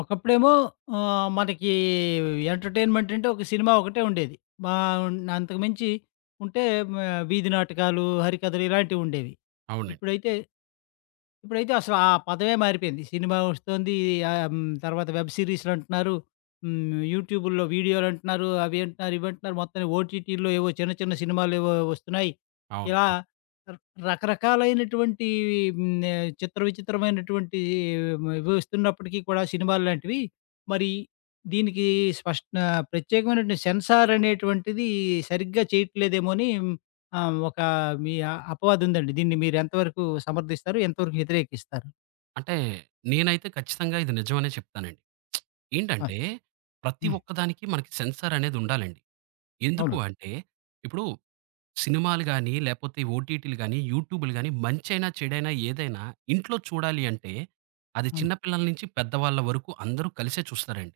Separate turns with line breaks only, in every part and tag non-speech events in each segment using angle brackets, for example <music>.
ఒకప్పుడేమో మనకి ఎంటర్‌టైన్‌మెంట్ అంటే ఒక సినిమా ఒకటే ఉండేది. మా అంతకు మించి ఉంటే మ వీధి నాటకాలు, హరికథలు ఇలాంటివి ఉండేవి.
అవునండి.
ఇప్పుడైతే ఇప్పుడైతే అసలు ఆ పదవే మారిపోయింది. సినిమా వస్తోంది. హ్మ్. తర్వాత వెబ్ సీరీస్‌లంటున్నారు. హ్మ్. యూట్యూబుల్లో వీడియోలంటున్నారు. అవి అంటున్నారు, ఇవి అంటున్నారు. మొత్తానికి ఓటీటీల్లో ఏవో చిన్న చిన్న సినిమాలేవో వస్తున్నాయి.
అవును.
ఇలా
అవును.
ర రకరకాలైనటువంటి చిత్ర విచిత్రమైనటువంటి ఇవి వస్తున్నప్పటికీ కూడా సినిమాల్లాంటివి. మరి దీనికి స్పష్ట ప్రత్యేకమైనటువంటి సెన్సార్ అనేటువంటిది సరిగ్గా చేయట్లేదేమో అని ఆ! ఒక మీ అపవాదుందండి. దీన్ని మీరు ఎంతవరకు సమర్థిస్తారు? ఎంతవరకు వ్యతిరేకిస్తారు?
అంటే నేనైతే ఖచ్చితంగా ఇది నిజమనే చెప్తానండి.
ఆ!
ఏంటంటే ప్రతి
హ్మ్.
ఒక్కదానికి మనకి సెన్సార్ అనేది ఉండాలండి. ఎందుకు
అవును.
అంటే ఇప్పుడు సినిమాలు గాని, లేపోతే ఓటీటీలు గాని, యూట్యూబులు గాని మంచైనా, చెడైనా ఏదైనా ఇంట్లో చూడాలి అంటే అది
హ్మ్.
చిన్న పిల్లల నుంచి పెద్దవాళ్ళ వరకు అందరూ కలిసే చూస్తారండి.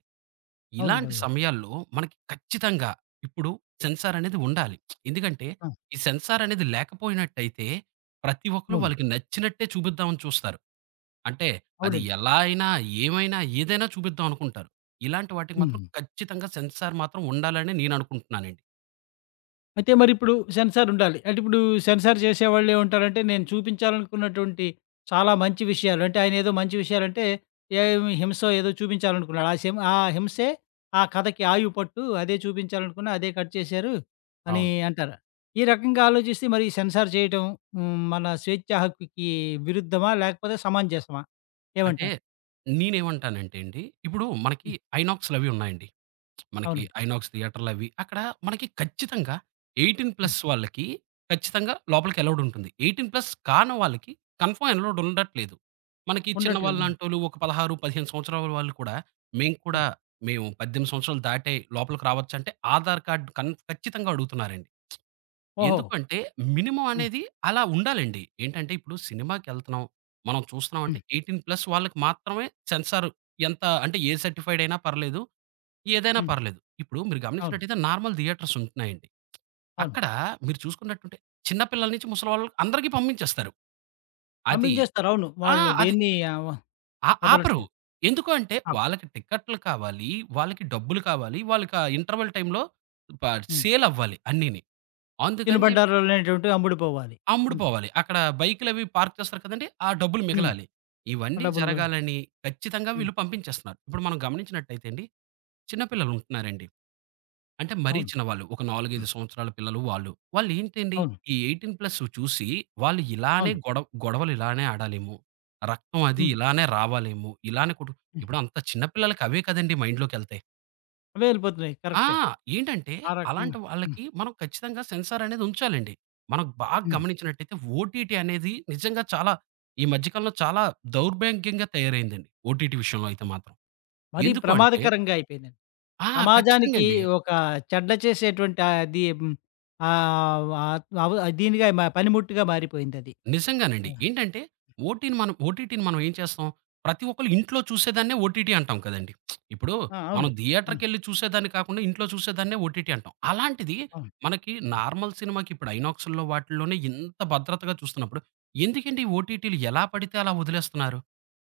అవునండి. అవునండి.
ఇలాంటి
అవునండి
సమయాల్లో మనకి ఖచ్చితంగా ఇప్పుడు సెన్సార్ అనేది ఉండాలి. ఎందుకంటే
ఆ!
ఈ సెన్సార్ అనేది లేకపోయినట్టయితే ప్రతి ఒక్కళ్ళు
అవును.
వాళ్ళకి నచ్చినట్టే చూపిద్దామని చూస్తారు. అంటే అది
అవునండి.
ఎలా అయినా, ఏమైనా, ఏదైనా చూపిద్దాం అనుకుంటారు. ఇలాంటి వాటికి మాత్రం
హ్మ్.
ఖచ్చితంగా సెన్సార్ మాత్రం ఉండాలని నేననుకుంటున్నానండి.
అయితే మరిప్పుడు సెన్సార్ ఉండాలి. అంటే ఇప్పుడు సెన్సార్ చేసేవాళ్ళేమంటారంటే, నేను చూపించాలనుకున్నటువంటి చాలా మంచి విషయాలు అంటే, ఆయనేదో మంచి విషయాలంటే, ఏమి హింసో ఏదో చూపించాలనుకున్నాడు. ఆ హింసే ఆ కథకి ఆయువు పట్టు. అదే చూపించాలనుకున్నా అదే కట్ చేశారు అని
అవును.
అంటారు. ఈ రకంగా ఆలోచిస్తే మరి సెన్సార్ చేయటం మన స్వేచ్ఛా హక్కుకి విరుద్ధమా? లేకపోతే సమంజసమా?
అంటే
ఏమంటారు?
నేనేమంటానంటే అండి, ఇప్పుడు మనకి
హ్మ్.
ఐనాక్స్‌లవి ఉన్నాయండి. మనకి
అవునండి.
ఐనాక్స్ థియేటర్‌లవి. అక్కడ మనకి ఖచ్చితంగా
హ్మ్.
18+ వాళ్ళకి ఖచ్చితంగా లోపలికి అలౌడ్ ఉంటుంది. 18+ కాని వాళ్ళకి కన్ఫర్మ్ అలౌడ్ ఉండట్లేదు. మనకి
ఉండట్లేదు.
చిన్నవాళ్ళలాంటోళ్ళు ఒక 16, 15 సంవత్సరాల వాళ్ళు కూడా మేము
హ్మ్.
కూడా మేము 18 సంవత్సరాలు దాటే లోపలికి రావచ్చంటే ఆధార్ కార్డ్ ఖచ్చితంగా అడుగుతున్నారండి.
ఓహో!
ఎందుకంటే మినిమమ్
హ్మ్.
అనేది అలా ఉండాలండి. ఏంటంటే ఇప్పుడు సినిమాకెళ్తున్నాం, మనం చూస్తున్నాం అంటే
హ్మ్.
18+ వాళ్ళకి మాత్రమే సెన్సార్ ఎంత అంటే ఏ సర్టిఫైడ్ అయినా పర్లేదు. ఏదైనా
హ్మ్.
పర్లేదు. ఇప్పుడు మీరు
అవును.
గమనించినట్టయితే నార్మల్ థియేటర్స్ ఉంటున్నాయండి.
అవును.
అక్కడ మీరు చూసుకున్నట్టుంటే చిన్న పిల్లల నుంచి ముసలోళ్ళకి అందరికి పంపించేస్తారు. అది
పంపించేస్తారు. అవును.
ఆ!
వాళ్ళు
అది
దేన్ని ఆవ
ఆ ఆపరు.
వదలట్లేదు.
ఎందుకు అంటే
ఆ!
వాళ్ళకి టికెట్లు కావాలి, వాళ్ళకి డబ్బులు కావాలి, వాళ్ళకి ఆ ఇంటర్వల్ టైమ్‌లో ప
హ్మ్.
సేల్ అవ్వాలి అన్నీని.
తిను
అందుకని చెప్పి
బండారాలనేటువంటివి అమ్ముడుపోవాలి. అంతే.
అమ్ముడుపోవాలి. అక్కడ బైక్‌లవి పార్క్ చేస్తారు కదండీ! ఆ డబ్బులు
హ్మ్.
మిగలాలి. ఇవన్నీ
డబ్బులు మిగల
జరగాలని ఖచ్చితంగా
హ్మ్.
వీళ్ళు పంపించేస్తున్నారు. ఇప్పుడు మనం గమనించినట్టయితే అండి చిన్న పిల్లలు ఉంటున్నారండి. అంటే మరీ
అవును.
చిన్నవాళ్ళు. ఒక 4, 5 సంవత్సరాల పిల్లలు వాళ్ళు. వాళ్ళేంటండి
అవును.
ఈ 18+ చూసి వాళ్ళు ఇలానే
అవును.
గొడవ గొడవలు ఇలానే ఆడాలేమో! రక్తం అది
హ్మ్.
ఇలానే రావాలేమో! ఇలానే కొట్టు
హ్మ్.
ఇప్పుడు అంత చిన్న పిల్లలకి అవే కదండీ మైండ్‌లోకెళ్తాయి.
అవే వెళ్ళిపోతున్నాయి.
ఆ!
కరెక్టే.
ఏంటంటే
ఆ
అలాంటి
రకంగా హ్మ్.
వాళ్ళకి మనం ఖచ్చితంగా సెన్సార్ అనేది ఉంచాలండి. మనం బాగా
హ్మ్.
గమనించినట్టయితే ఓటీటీ అనేది నిజంగా చాలా ఈ మధ్య కాలంలో చాలా దౌర్భాగ్యంగా తయారైందండి. ఓటీటీ విషయంలో అయితే మాత్రం.
మరీ
ఎందుకు అంటే
ప్రమాదకరంగా అయిపోయిందండి.
ఆ! ఖచ్చితంగా
సమాజానికి
అండి.
ఒక చెడ్డ చేసేటువంటి ఆ అది హ్మ్. ఆహ్, ఆహ్, అవ్ దీనిగా మ పనిముట్టుగా మారిపోయిందది. ఆ!
నిజంగానండి. ఏంటంటే ఓటీని మనం ఓటీటీని మనం ఏం చేస్తాం? ప్రతి ఒక్కళ్ళు ఇంట్లో చూసేదాన్నే ఓటీటీ అంటాం కదండీ! ఇప్పుడు
ఆ!
మనం
అవును. అవును.
థియేటర్‌కెళ్ళి చూసేదాన్ని కాకుండా ఇంట్లో చూసేదాన్నే ఓటీటీ అంటాం. అలాంటిది
అవును.
మనకి
హ్మ్.
నార్మల్ సినిమాకి ఇప్పుడు ఐనాక్స్‌ల్లో వాటిల్లోనే ఇంత భద్రతగా చూస్తున్నప్పుడు ఎందుకండి ఈ ఓటీటీలు ఎలా పడితే అలా వదిలేస్తున్నారు?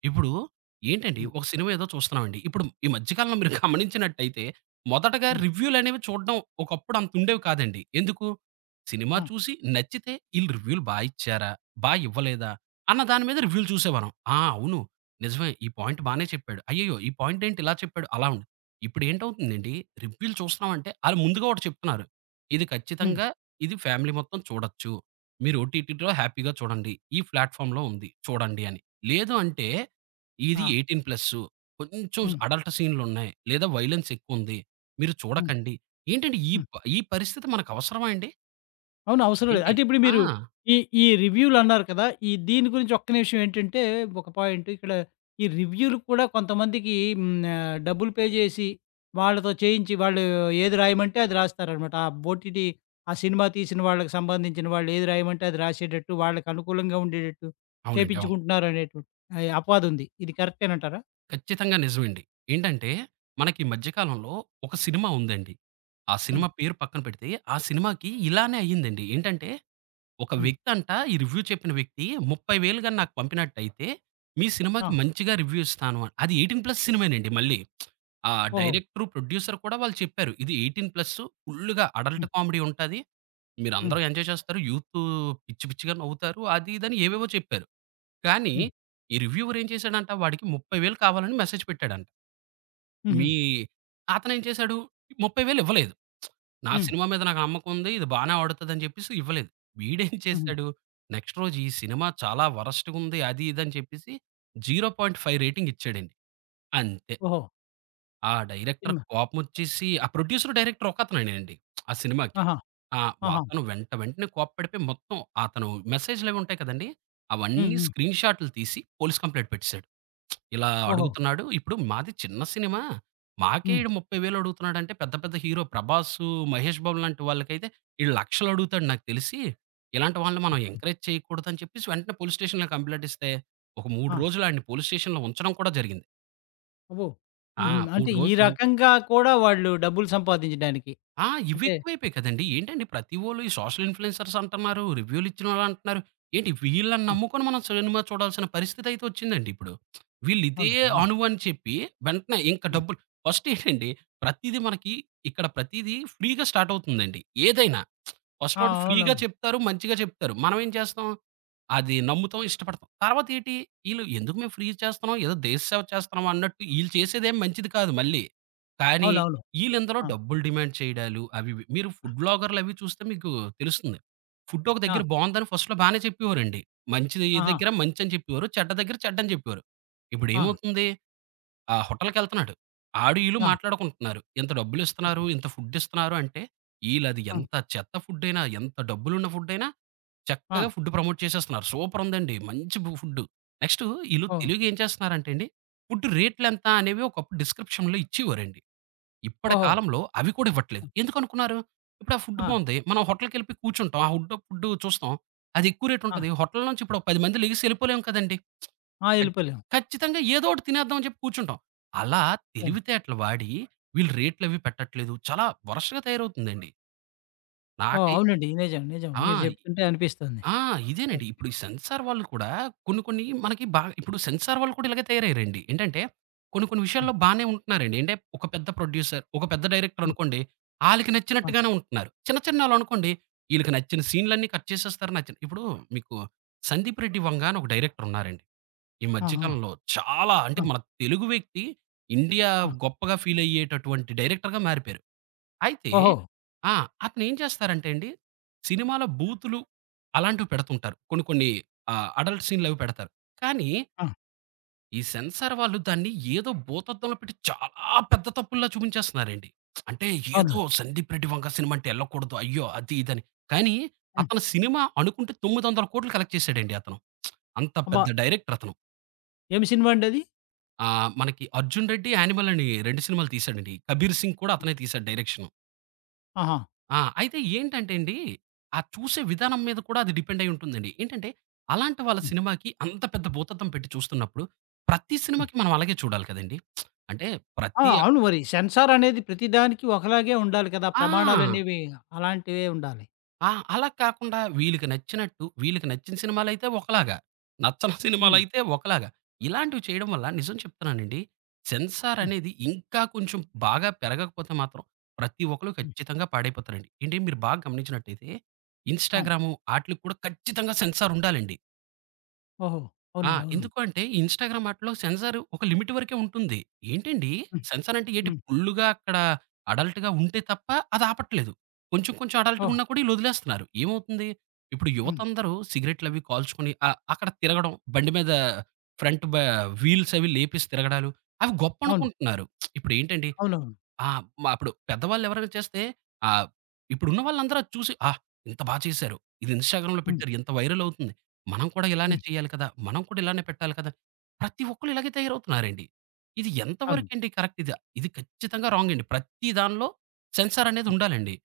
ఇప్పుడు ఏంటండి
హ్మ్.
ఒక సినిమా ఏదో చూస్తున్నామండి. ఇప్పుడు ఈ మధ్య కాలంలో మీరు గమనించినట్టయితే మొదటగా
హ్మ్.
రివ్యూలనేవి చూడడం ఒకప్పుడు అంతుండేవి కాదండి. ఎందుకు? సినిమా
ఆ!
చూసి నచ్చితే ఈళ్ళు రివ్యూలు బా ఇచ్చారా? బా ఇవ్వలేదా? అన్న దాని మీద రివ్యూలు చూసేవారం. ఆ! అవును. నిజమే ఈ పాయింట్ బానే చెప్పాడు. అయ్యయ్యో! ఈ పాయింట్ ఏంటి ఇలా చెప్పాడు అలా ఉండి. ఇప్పుడేంటవుతుందండి రివ్యూలు చూస్తున్నామంటే ఆళ్ళు ముందుగా ఒకటి చెప్తున్నారు. ఇది
హ్మ్.
ఖచ్చితంగా ఇది ఫ్యామిలీ మొత్తం చూడొచ్చు. మీరు ఓటీటీలో హ్యాపీగా చూడండి. ఈ ప్లాట్‌ఫార్మ్‌లో ఉంది చూడండి అని. లేదు అంటే ఇది
ఆ!
18+ ప్లస్సు కొంచెం
హ్మ్.
అడల్ట్ సీన్‌లున్నాయి. లేదా వయలెన్స్ ఎక్కువుంది. మీరు
హ్మ్.
చూడకండి. ఏంటండి
హ్మ్.
ఈ పరిస్థితి మనకు అవసరమా అండి?
అవును. అవసరం లేదు.
ఏంటి?
అంటే ఇప్పుడు
ఆ!
మీరు ఈ ఈ రివ్యూలన్నారు కదా! దీని గురించి ఒక్క నిమిషం ఏంటంటే ఒక పాయింట్ ఇక్కడ ఈ రివ్యూలు కూడా కొంతమందికి డబ్బులు పే చేసి వాళ్ళతో చేయించి వాళ్ళు ఏది రాయమంటే అది రాస్తారనమాట. ఓటీటీ ఆ సినిమా తీసిన వాళ్ళకి సంబంధించిన వాళ్ళు ఏది రాయమంటే అది రాసేటట్టు వాళ్ళకి అనుకూలంగా ఉండేటట్టు
అవునండి. అవును.
చేపించుకుంటున్నారు అనేటువంటి అపవాదుంది. ఇది కరెక్టేనంటారా?
ఖచ్చితంగా నిజమండి. ఏంటంటే, మనకి ఈ మధ్య కాలంలో ఒక సినిమా ఉందండి. ఆ సినిమా
హ్మ్.
పేరు పక్కన పెడితే, ఆ సినిమాకి ఇలానే అయ్యిందండి. ఏంటంటే, ఒక
హ్మ్.
వ్యక్తంట ఈ రివ్యూ చెప్పిన వ్యక్తి 30,000 గాని నాకు పంపినట్టయితే, మీ
ఆ!
సినిమాకి మంచిగా రివ్యూ ఇస్తాను అని. అది 18+ సినిమానండి మళ్ళీ. ఆ
ఓహో!
డైరెక్టరు, ప్రొడ్యూసర్ కూడా వాళ్ళు చెప్పారు. ఇది 18+ ఫుల్లుగా అడల్ట్
హ్మ్.
కామెడీ ఉంటాది. మీరందరూ
హ్మ్.
ఎంజాయ్ చేస్తారు. యూతు పిచ్చి పిచ్చిగా నవ్వుతారు. అది, ఇది అని ఏవేవో చెప్పారు. కానీ,
హ్మ్.
ఈ రివ్యూవర్ ఏం చేశాడంట, వాడికి 30,000 కావాలని మెసేజ్ పెట్టాడంట.
హుహు.
మీ అతనేం చేశాడు 30,000 ఇవ్వలేదు. నా
హ్మ్.
సినిమా మీద నాకు నమ్మకం ఉంది. ఇది బానే ఆడుతదని చెప్పేసి ఇవ్వలేదు. వీడేం
హుహు.
చేశాడు నెక్స్ట్ రోజు ఈ సినిమా చాలా వరస్ట్‌గుంది. అది ఇది అని చెప్పేసి 0.5 రేటింగ్ ఇచ్చాడండి. అంతే.
ఓహో!
ఆ డైరెక్టర్
సినిమా.
కోపమొచ్చేసి ఆ ప్రొడ్యూసర్, డైరెక్టర్ ఒకతనేనండి ఆ సినిమాకి.
ఆహా!
ఆ!
ఆహా!
అతను వెంటనే కోప్పడిపోయి మొత్తం అతను మెసేజ్‌లవి ఉంటాయి కదండీ!
హ్మ్.
అవన్నీ
హ్మ్.
స్క్రీన్ షాటులు తీసి పోలీస్ కంప్లెయింట్ పెట్టేసాడు. ఇలా
ఓహో!
అడుగుతున్నాడు. ఇప్పుడు మాది చిన్న సినిమా. మాకే
హ్మ్.
ఈడు 30,000 అడుగుతున్నాడంటే పెద్ద పెద్ద హీరో 'ప్రభాసు', 'మహేష్ బాబు' లాంటి వాళ్ళకైతే ఈడు లక్షలు అడుగుతాడు నాకు తెలిసి. ఇలాంటి వాళ్ళని మనం ఎంకరేజ్ చేయకూడదని చెప్పేసి వెంటనే పోలీస్ స్టేషన్‌లో కంప్లెయింట్ ఇస్తే, ఒక 3
ఆ!
రోజులు ఆడిని పోలీస్ స్టేషన్‌లో ఉంచడం కూడా జరిగింది.
అబ్బో!
ఆ!
హుహు.
3
అంటే ఈ
రోజులుంచి
రకంగా కూడా వాళ్ళు డబ్బులు సంపాదించడానికి
ఆ!
అంటే
ఇవెక్కువైపోయాయి కదండీ! ఏంటండి ప్రతి వోళ్ళు ఈ సోషల్ ఇన్‌ఫ్లుయెన్సర్స్ అంటన్నారు. రివ్యూలు ఇచ్చినోళ్ళు అంటున్నారు. ఏంటి వీళ్ళని
ఆ!
నమ్ముకొని మనం సినిమా చూడాల్సిన పరిస్థితయితే వచ్చిందండి ఇప్పుడు. వీళ్ళిదే
అవును. ఆ!
అణువు అని చెప్పి వెంటనే ఇంక
హ్మ్.
డబ్బులు ఫస్ట్ ఏంటండి ప్రతీది మనకి ఇక్కడ ప్రతీది ఫ్రీగా స్టార్ట్ అవుతుందండి. ఏదైనా. ఫస్ట్
ఆ!
ఒకటి ఫ్రీగా
అవునవును.
చెప్తారు. మంచిగా చెప్తారు. మనం ఏం చేస్తాం? అది నమ్ముతాం. ఇష్టపడతాం. తర్వాత ఏటి ఈళ్ళు ఎందుకు మేము ఫ్రీ చేస్తున్నాం? ఏదో దేశ సేవ చేస్తున్నాం అన్నట్టు ఈళ్ళు చేసేదేం మంచిది కాదు మళ్ళీ. కానీ
అవునవును.
ఈళ్ళింతలో
ఆ!
డబ్బులు డిమాండ్ చేయడాలు అవి ఇవి. మీరు ఫుడ్ వ్లాగర్‌లవి చూస్తే మీకు తెలుస్తుంది. ఫుడ్ ఒక
ఆ!
దగ్గర బావుందని ఫస్ట్‌లో బానే చెప్పేవారండి. మంచిది
ఆహా!
దగ్గర మంచని చెప్పేవారు. చెడ్డ దగ్గర చెడ్డని చెప్పేవారు.
ఆ!
ఇప్పుడేమవుతుంది ఆ హోటల్‌కెళ్తన్నాడు. ఆడు ఈళ్ళు
ఆ!
మాట్లాడుకుంటున్నారు. ఇంత
ఓకే.
డబ్బులిస్తున్నారు, ఇంత ఫుడ్ ఇస్తున్నారు అంటే, ఈళ్ళది
ఆ!
ఎంత చెత్త ఫుడ్డయినా, ఎంత డబ్బులున్న ఫుడ్డయినా చక్కగా
ఆ!
ఫుడ్ ప్రమోట్ చేసేస్తున్నారు. సూపరుందండి. మంచి బు ఫుడ్డు. నెక్స్టు ఈళ్ళు
ఓహ్!
తెలివిగా ఏం చేస్తున్నారంటే అండి, ఫుడ్ రేట్లెంత అనేవి ఒకప్పుడు డిస్క్రిప్షన్‌లో ఇచ్చేవారండి. ఇప్పటి
ఓహో!
కాలంలో అవి కూడా ఇవ్వట్లేదు. ఎందుకనుకున్నారు? ఇప్పుడు ఆ ఫుడ్
ఆ!
బావుంది. మనం హోటల్‌కెళ్ళిపోయి కూర్చుంటాం. ఆ హుడ్ ఫుడ్ చూస్తాం. అది ఎక్కువ రేట్
ఆ!
ఉంటది. హోటల్ నుంచి ఇప్పుడు ఒక 10 మంది లెగిసి ఎళ్ళిపోలేం కదండీ!
ఆ!
ఖచ్
ఎళ్ళిపోలేం.
ఖచ్చితంగా ఏదో ఒకటి తినేద్దాం అని చెప్పి కూర్చుంటాం. అలా
ఓహ్!
తెలివితేటలు వాడి వీళ్ళు రేట్‌లవి పెట్టట్లేదు. చాలా వరస్ట్‌గా తయారవుతుందండి.
ఓహ్!
నాకై
అవునండి. నిజం. నిజం.
ఆ!
మీరు చెప్తుంటే అనిపిస్తుంది.
ఆ! ఇదేనండి.
కరెక్ట్.
ఇప్పుడు ఈ సెన్సార్ వాళ్ళు కూడా కొన్ని కొన్ని మనకి బాగా ఇప్పుడు సెన్సార్ వాళ్ళు కూడా ఇలాగే తయారయ్యారండి. ఏంటంటే కొన్ని కొన్ని
హ్మ్.
విషయాల్లో బానే ఉంటున్నారండి. అంటే ఒక పెద్ద ప్రొడ్యూసర్, ఒక పెద్ద డైరెక్టర్
హ్మ్.
అనుకోండి, ఆళ్ళకి
ఆ!
నచ్చినట్టుగానే ఉంటున్నారు. చిన్న చిన్నోళ్ళనుకోండి, ఈళ్ళకి నచ్చిన సీన్‌లన్నీ కట్ చేసేస్తారు. నచ్చిన ఇప్పుడు మీకు 'సందీప్ రెడ్డి వంగ' అని ఒక డైరెక్టర్ ఉన్నారండి. ఈ
ఆ!
మధ్య
ఆ!
కాలంలో చాలా అంటే
ఆ!
మన తెలుగు వ్యక్తి ఇండియా
ఆ!
గొప్పగా ఫీల్ అయ్యేటటువంటి డైరెక్టర్‌గా మారిపోయారు. అయితే
ఓహో!
ఆ! అతనేం చేస్తారంటే అండి, సినిమాలో బూతులు అలాంటివి పెడుతుంటారు. కొన్ని కొన్ని అడల్ట్ సీన్‌లవి పెడతారు. కానీ,
ఆ!
ఈ సెన్సార్ వాళ్ళు దాన్ని ఏదో భూతద్దంలో పెట్టి చాలా పెద్ద తప్పుల్లా చూపించేస్తున్నారండి. అంటే ఏదో
అవునండి.
'సందీప్ రెడ్డి వంక' సినిమా అంటే ఎళ్ళకూడదు. అయ్యో! అది ఇదని. కానీ,
హ్మ్.
అతను సినిమా అనుకుంటే 9,00,00,00,000 కలెక్ట్ చేసాడండి అతను. అంత
అబ్బా!
పెద్ద డైరెక్టర్ అతను.
ఏమి సినిమా అండి అది?
ఆహ్, మనకి 'అర్జున్ రెడ్డి', 'యానిమల్' అని 2 సినిమాలు తీశాడండి. 'కబీర్ సింగ్' కూడా అతనే తీశాడు డైరెక్షను.
ఆహా!
ఆ! అయితే ఏంటంటే అండి, ఆ చూసే విధానం మీద కూడా అది డిపెండ్ అయ్యి ఉంటుందండి. ఏంటంటే, అలాంటి వాళ్ళ
హ్మ్.
సినిమాకి అంత పెద్ద భూతద్దం పెట్టి చూస్తున్నప్పుడు, ప్రతి
హ్మ్.
సినిమాకి మనం అలాగే చూడాలి కదండీ! అంటే
ఆ!
ప్రతి
అవును మరి. సెన్సార్ అనేది ప్రతిదానికి ఒకలాగే ఉండాలి కదా!
ఆ!
ప్రమాణాలనేవి అలాంటివే ఉండాలి.
ఆ! అలా కాకుండా వీళ్ళకి నచ్చినట్టు, వీళ్ళకి నచ్చిన సినిమాలైతే ఒకలాగా, నచ్చని
హ్మ్.
సినిమాలైతే ఒకలాగా. ఇలాంటివి చేయడం వల్ల నిజం చెప్తున్నానండి. సెన్సార్
హ్మ్.
అనేది ఇంకా కొంచెం బాగా పెరగకపోతే మాత్రం ప్రతి ఒక్కళ్ళు
హ్మ్.
ఖచ్చితంగా పాడైపోతారండి. ఏంటి మీరు బాగా గమనించినట్టయితే
ఆ!
ఇన్‌స్టాగ్రాము ఆటిలకి కూడా ఖచ్చితంగా సెన్సార్ ఉండాలండి.
ఓహో!
ఆ!
అవునండి. అవును.
ఎందుకు అంటే ఇన్‌స్టాగ్రామ్ ఆటిలో సెన్సార్ ఒక లిమిట్ వరకే ఉంటుంది. ఏంటండి
హ్మ్.
సెన్సార్ అంటే ఏటి
హ్మ్.
ఫుల్లుగా అక్కడ అడల్ట్‌గా ఉంటే తప్ప అది ఆపట్లేదు. కొంచెం కొంచెం అడల్ట్‌గా
ఓహ్!
ఉన్నా కూడా ఈళ్ళొదిలేస్తున్నారు. ఏమవుతుంది? ఇప్పుడు
హ్మ్.
యువతందరూ సిగరెట్‌లవి కాల్చుకొని అక్కడ తిరగడం బండి మీద ఫ్రంట్ బ వీల్స్ అవి లేపేసి తిరగడాలు అవి
అవును.
గొప్పనుకుంటున్నారు. ఇప్పుడేంటండి
అవునవును.
ఆ! అప్పుడు పెద్దవాళ్ళు ఎవరైనా చేస్తే ఆహ్, ఇప్పుడున్న వాళ్ళందరూ అది చూసి, ఇంత బా చేశారు. ఇది ఇన్‌స్టాగ్రామ్‌లో
హ్మ్.
పెట్టారు. ఇంత వైరల్ అవుతుంది. మనం కూడా ఇలానే
హ్మ్.
చేయాలి కదా! మనం కూడా ఇలానే పెట్టాలి కదా! ప్రతి ఒక్కళ్ళు ఇలాగే తయారవుతున్నారండి. ఇది ఎంత
అవును.
వరకండి కరెక్ట్ ఇది? ఇది ఖచ్చితంగా రాంగ్ అండి. ప్రతి దానిలో సెన్సార్ అనేది
హ్మ్.
ఉండాలండి.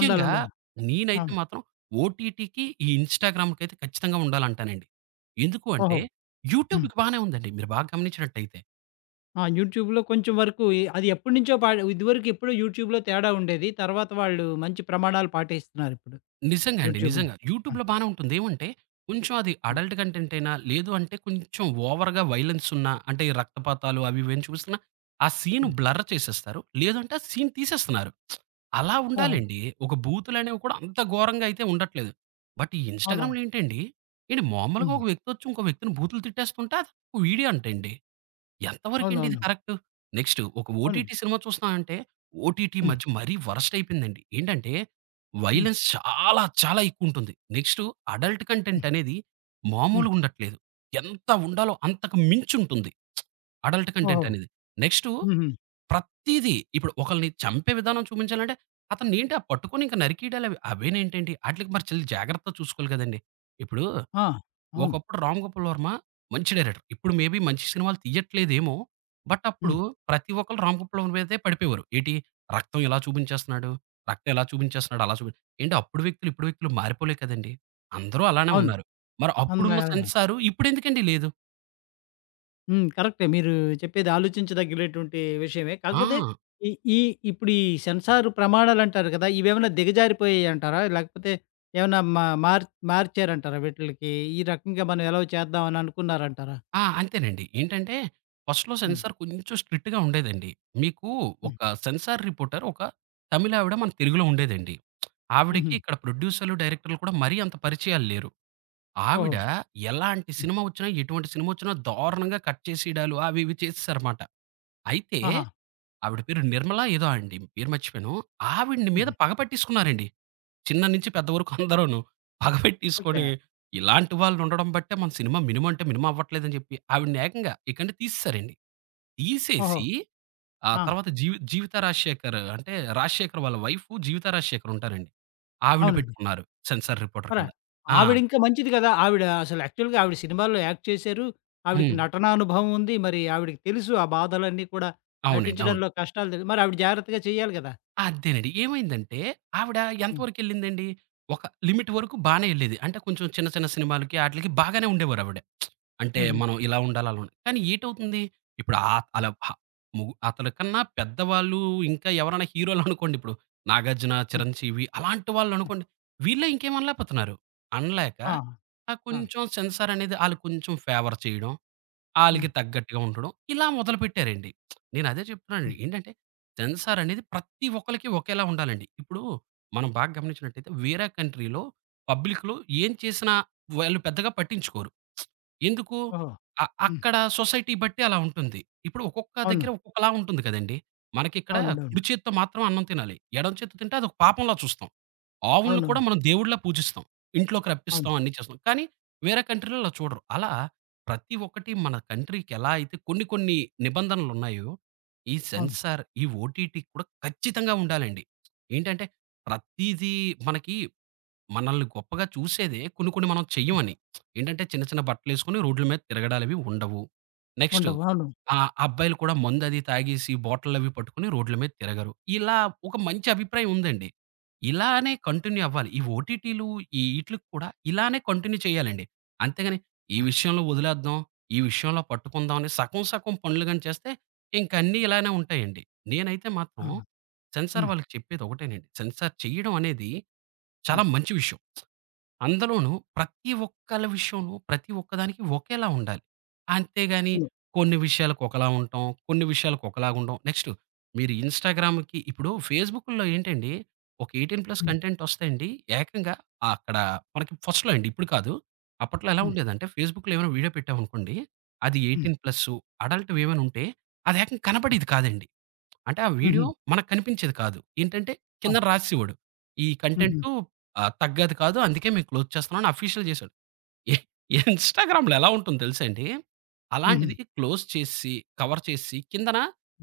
ఉండాలి. ఉండాలి.
నేనైతే
అవును.
మాత్రం ఓటీటీకి, ఈ ఇన్‌స్టాగ్రామ్‌కైతే ఖచ్చితంగా ఉండాలంటానండి. ఎందుకు అంటే
ఓహో! హ్మ్.
యూట్యూబ్‌కి బానే ఉందండి. మీరు బాగా గమనించినట్టయితే.
ఆ! యూట్యూబ్‌లో కొంచెం వరకు అది ఎప్పటినుంచో ఇదివరకు ఎప్పుడో యూట్యూబ్‌లో తేడా ఉండేది. తర్వాత వాళ్ళు మంచి ప్రమాణాలు పాటిస్తున్నారిప్పుడు
నిజంగా అండి.
యూట్యూబ్‌లో.
నిజంగా.
అవును.
యూట్యూబ్‌లో బానే ఉంటుంది. ఏమంటే కొంచెం అది
హ్మ్.
అడల్ట్ కంటెంట్ అయినా, లేదు అంటే కొంచెం ఓవర్‌గా వైలెన్స్ ఉన్నా, అంటే ఈ రక్తపాతాలు అవి ఇవేం చూపిస్తున్నా, ఆ సీన్
హ్మ్.
బ్లర్ చేసేస్తారు. లేదంటే ఆ సీన్ తీసేస్తున్నారు. అలా
ఓహో!
ఉండాలండి. ఒక బూతులనేవి కూడా అంత ఘోరంగా అయితే ఉండట్లేదు. బట్ ఈ
అవునవును.
ఇన్‌స్టాగ్రామ్‌లో ఏంటండి, ఏండి మామూలుగా
హ్మ్.
ఒక వ్యక్తి వచ్చి ఇంకో వ్యక్తిని బూతులు తిట్టేస్తుంటే, అదొక వీడియో అంటండి. ఎంత వరకేంటి ఇది
అవునవును.
కరెక్టు? నెక్స్టు ఒక
అవును.
ఓటీటీ సినిమా చూస్తున్నానంటే, ఓటీటీ
హ్మ్.
మధ్య మరీ వరస్ట్ అయిపోయిందండి. ఏంటంటే,
హ్మ్.
వయలెన్స్ చాలా చాలా ఎక్కువుంటుంది. నెక్స్టు అడల్ట్ కంటెంట్
హ్మ్.
అనేది
హ్మ్.
మామూలుగుండట్లేదు. ఎంత ఉండాలో అంతకు మించుంటుంది. అడల్ట్ కంటెంట్
ఓహో!
అనేది. నెక్స్టు
హుహు.
ప్రతీదీ ఇప్పుడు ఒకళ్ళని చంపే విధానం చూపించాలంటే, అతన్నేంటి ఆ పట్టుకొని ఇంక నరికేయడాలవి అవేనేంటండి ఆటిలికి మరి చాలా జాగ్రత్తగా చూసుకోవాలి కదండీ! ఇప్పుడు
ఆ! అవును.
ఒకప్పుడు 'రామ్ గోపాల్ వర్మ' మంచి డైరెక్టర్. ఇప్పుడు మేబీ మంచి సినిమాలు తీయట్లేదేమో! బట్ అప్పుడు
హ్మ్.
ప్రతి ఒక్కళ్ళు 'రామ్ గోపాల్ వర్మ' మీదే పడిపోయేవారు. ఏటి రక్తం ఇలా చూపించేస్తున్నాడు, రక్తం ఎలా చూపించేస్తున్నాడు అలా చూపి ఏంటి అప్పుడు వ్యక్తులు, ఇప్పుడు వ్యక్తులు మారిపోలే కదండీ! అందరూ అలానే
అవును. <unintelligible>
ఉన్నారు. మరి అప్పుడున్న
అందాలయం.
సెన్సారు ఇప్పుడెందుకండి లేదు?
హ్మ్. కరెక్టే. మీరు చెప్పేది ఆలోచించదగినటువంటి విషయమే.
ఆ!
కాకపోతే ఈ ఈ ఇప్పుడు ఈ సెన్సార్ ప్రమాణాలంటారు కదా! ఇవేమైనా దిగజారిపోయాయంటారా? లేకపోతే ఏమైనా మార్చారంటారా వీటిలకి? ఈ రకంగా మనం ఎలవ్ చేద్దాం అని అనుకున్నారంటారా?
ఆ! అంతేనండి. ఏంటంటే ఫస్ట్‌లో
హ్మ్.
సెన్సార్ కొంచెం స్ట్రిక్ట్‌గా ఉండేదండి. మీకు
హ్మ్.
ఒక సెన్సార్ రిపోర్టర్ ఒక తమిళావిడ మన తెలుగులో ఉండేదండి. ఆవిడకి
హుహు.
ఇక్కడ ప్రొడ్యూసర్‌లు, డైరెక్టర్‌లు కూడా మరీ అంత పరిచయాలు లేరు.
ఓహో!
ఆవిడ ఎలాంటి
హ్మ్.
సినిమా వచ్చినా, ఎటువంటి సినిమా వచ్చినా దారుణంగా కట్ చేసేయడాలు అవి ఇవి చేసేసారమాట. అయితే
ఆహా!
ఆవిడ పేరు నిర్మలా ఏదో అండి. పేరు మర్చిపోయాను. ఆవిడని మీద
హుహు.
పగ పట్టేసుకున్నారండి. చిన్న నుంచి పెద్ద వరకు అందరూను. పగ
ఓకే.
పెట్టేసుకొని ఇలాంటి వాళ్ళుండడం బట్టే మన సినిమా మినిమం అంటే మినిమం అవ్వట్లేదని జెప్పి ఆవిడని ఏకంగా ఇకండి తీసేసారండి.
ఓహో!
తీసేసి ఆ
ఆ!
తర్వాత జీవిత రాజశేఖర్ అంటే రాజశేఖర్ వాళ్ళ వైఫ్ జీవితా రాజశేఖర్ ఉంటారండి. ఆవిడని
అవునండి.
పెట్టుకున్నారు సెన్సార్ రిపోర్టర్
మరి
కింద. ఆ!
ఆవిడింకా మంచిది కదా! ఆవిడ అసలు యాక్చువల్‌గా ఆవిడ సినిమాల్లో యాక్ట్ చేశారు. ఆవిడకి
హ్మ్.
నటనా అనుభవం ఉంది. మరి ఆవిడకి తెలుసు ఆ బాధలన్నీ కూడా
అవునండి. అవును.
నటించడంలో కష్టాలు మరి ఆవిడ జాగ్రత్తగా చేయాలి కదా!
అదేనండి. ఏమైందంటే, ఆవిడ
హ్మ్.
ఎంతవరకెళ్ళిందండి, ఒక లిమిట్ వరకు బానే ఎళ్ళేది. అంటే కొంచెం చిన్న చిన్న సినిమాలకి ఆటిలకి బాగానే ఉండేవారావిడ. అంటే
హుహు.
మనం ఇలా ఉండాలి, అలా ఉండాలి. కానీ ఏటవుతుంది, ఇప్పుడు
హ్మ్.
అలా అతని కన్నా పెద్దవాళ్ళు ఇంకా ఎవరైనా హీరోలనుకోండి ఇప్పుడు 'నాగార్జున',
హ్మ్.
'చిరంజీవి' అలాంటి
హ్మ్.
వాళ్ళనుకోండి, వీళ్ళే ఇంకేం అనలేపోతున్నారు. అనలేక
ఆ! ఆ!
కొంచెం సెన్సార్ అనేది ఆళ్ళు కొంచెం ఫేవర్ చేయడం,
హ్మ్.
ఆళ్ళకి తగ్గట్టుగా ఉండడం. ఇలా మొదలుపెట్టారండి. నేనదే చెప్తున్నానండి.
హ్మ్.
ఏంటంటే, సెన్సార్ అనేది ప్రతి ఒక్కళ్ళకి ఒకేలా ఉండాలండి. ఇప్పుడు మనం బాగా గమనించినట్టయితే వేరే కంట్రీలో పబ్లిక్‌లో ఏం చేసినా వాళ్ళు పెద్దగా పట్టించుకోరు. ఎందుకు?
ఓహో! హ్మ్.
అక్కడ సొసైటీ బట్టి అలా ఉంటుంది. ఇప్పుడు ఒక్కొక్క
అవును.
దగ్గర ఒక్కొక్కలా ఉంటుంది కదండీ! మనకిక్కడ
అవునండి. అవును.
కుడి చేత్తో మాత్రం అన్నం తినాలి. ఎడమ చేత్తో తింటే అదొక పాపంలా చూస్తాం. ఆవుల్ని కూడా
అవునవును.
మనం దేవుడిలా పూజిస్తాం. ఇంట్లోకి
అవును.
రప్పిస్తాం, అన్నీ చేస్తాం. కానీ వేరే కంట్రీ‌లో అలా చూడరు. అలా ప్రతి ఒక్కటి మన కంట్రీ‌కి ఎలా అయితే కొన్ని కొన్ని నిబంధనలున్నాయో, ఈ
అవును.
సెన్సార్, ఈ ఓటీటీ కూడా ఖచ్చితంగా ఉండాలండి. ఏంటంటే ప్రతీదీ మనకి మనల్ని గొప్పగా చూసేదే కొన్ని కొన్ని మనం
హ్మ్.
చెయ్యమని. ఏంటంటే చిన్న చిన్న బట్టలేసుకొని రోడ్ల మీద తిరగడాలవి ఉండవు. నెక్స్టు
ఉండవు. అవును.
అబ్బాయిలు కూడా మందది తాగేసి బాటిళ్ళవి పట్టుకొని రోడ్ల మీద తిరగరు. ఇలా ఒక మంచి అభిప్రాయం ఉందండి. ఇలానే కంటిన్యూ అవ్వాలి. ఈ ఓటీటీలు ఈ ఈట్లికి కూడా ఇలానే కంటిన్యూ చేయాలండి. అంతేగాని ఈ
ఆ!
విషయంలో వదిలేద్దాం, ఈ విషయంలో పట్టుకుందాం అని సగం సగం పనులు గాని చేస్తే ఇంక అన్నీ ఇలానే ఉంటాయండి. నేనైతే
ఆ!
మాత్రం సెన్సార్
హ్మ్.
వాళ్ళకి చెప్పేదొకటేనండి. సెన్సార్ చెయ్యడం అనేది చాలా
హ్మ్.
మంచి విషయం. అందులోనూ ప్రతి ఒక్కళ్ళ విషయంలో ప్రతి ఒక్కదానికి ఒకేలా ఉండాలి. అంతేగాని
అవును.
కొన్ని విషయాలకు ఒకలా ఉంటాం. కొన్ని విషయాలకు ఒకలాగా ఉండం. నెక్స్ట్ మీరు ఇన్‌స్టాగ్రామ్‌కి ఇప్పుడు ఫేస్‌బుక్‌లో ఏంటండి ఒక 18+
హ్మ్.
కంటెంట్ వస్తేండి ఏకంగా అక్కడ మనకి ఫస్ట్‌లో అండి ఇప్పుడు కాదు. అప్పట్లో ఎలా
హ్మ్.
ఉండేదంటే ఫేస్‌బుక్‌లో ఏమైనా వీడియో పెట్టామనుకోండి. అది
హ్మ్.
18+ అడల్ట్‌వి ఏమైనా ఉంటే అది ఏకంగా
హ్మ్.
కనపడేది కాదండి. అంటే ఆ
హుహు.
వీడియో మనకు కనిపించేది కాదు. ఏంటంటే
ఆ!
కిందన రాసేసేవాడు. ఈ
హుహు.
కంటెంటు తగ్గది కాదు. అందుకే మేము క్లోజ్ చేస్తున్నాం అని అఫీషియల్ చేసాడు. ఇ ఇన్‌స్టాగ్రామ్‌లో ఎలా ఉంటుందో తెలుసా అండి?
హుహు.
అలాంటిది క్లోజ్ చేసేసి, కవర్ చేసేసి కిందన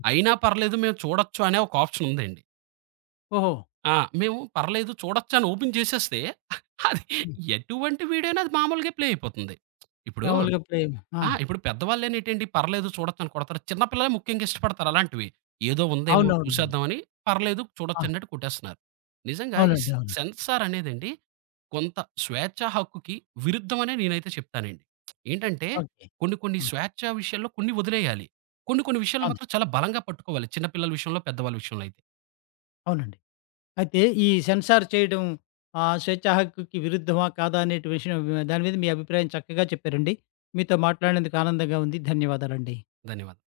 అయినా పర్లేదు మేము చూడొచ్చు అనే ఒక ఆప్షన్ ఉందండి.
ఓహో!
ఆ! మేము పర్లేదు చూడొచ్చు అని ఓపెన్ చేసేస్తే అది
హ్మ్.
ఎటువంటి వీడియో అయినా అది మామూలుగా ప్లే అయిపోతుంది. ఇప్పుడు
మామూలుగా ప్రేమ. ఆ!
ఆ! ఇప్పుడు పెద్దవాళ్ళేనేటండి పర్లేదు చూడొచ్చని కొడతారు. చిన్న పిల్లలే ముఖ్యంగా ఇష్టపడతారు అలాంటివి. ఏదో ఉందేమో
అవునవునండి.
చూసేద్దామని పర్లేదు
ఆ!
చూడొచ్చన్నట్టు కొట్టేస్తున్నారు. నిజంగా ఈ
అవునండి.
సె
అవును.
సెన్సార్ అనేదండి కొంత స్వేచ్ఛా హక్కుకి విరుద్ధమనే నేనైతే చెప్తానండి. ఏంటంటే
ఓకే.
కొన్ని కొన్ని
అవును.
స్వేచ్ఛా విషయాల్లో కొన్ని వదిలేయాలి. కొన్ని కొన్ని విషయాల్లో
అవును.
మాత్రం చాలా బలంగా పట్టుకోవాలి. చిన్న పిల్లల విషయంలో, పెద్దవాళ్ళ విషయంలో అయితే.
అవునండి. అయితే ఈ సెన్సార్ చేయడం స్వేచ్ఛా హక్కుకి విరుద్ధమా? కాదా? అనేటి విషయం దాని మీద మీ అభిప్రాయం చక్కగా చెప్పారండి. మీతో మాట్లాడినందుకు ఆనందంగా ఉంది. ధన్యవాదాలండి.
ధన్యవాదాలు.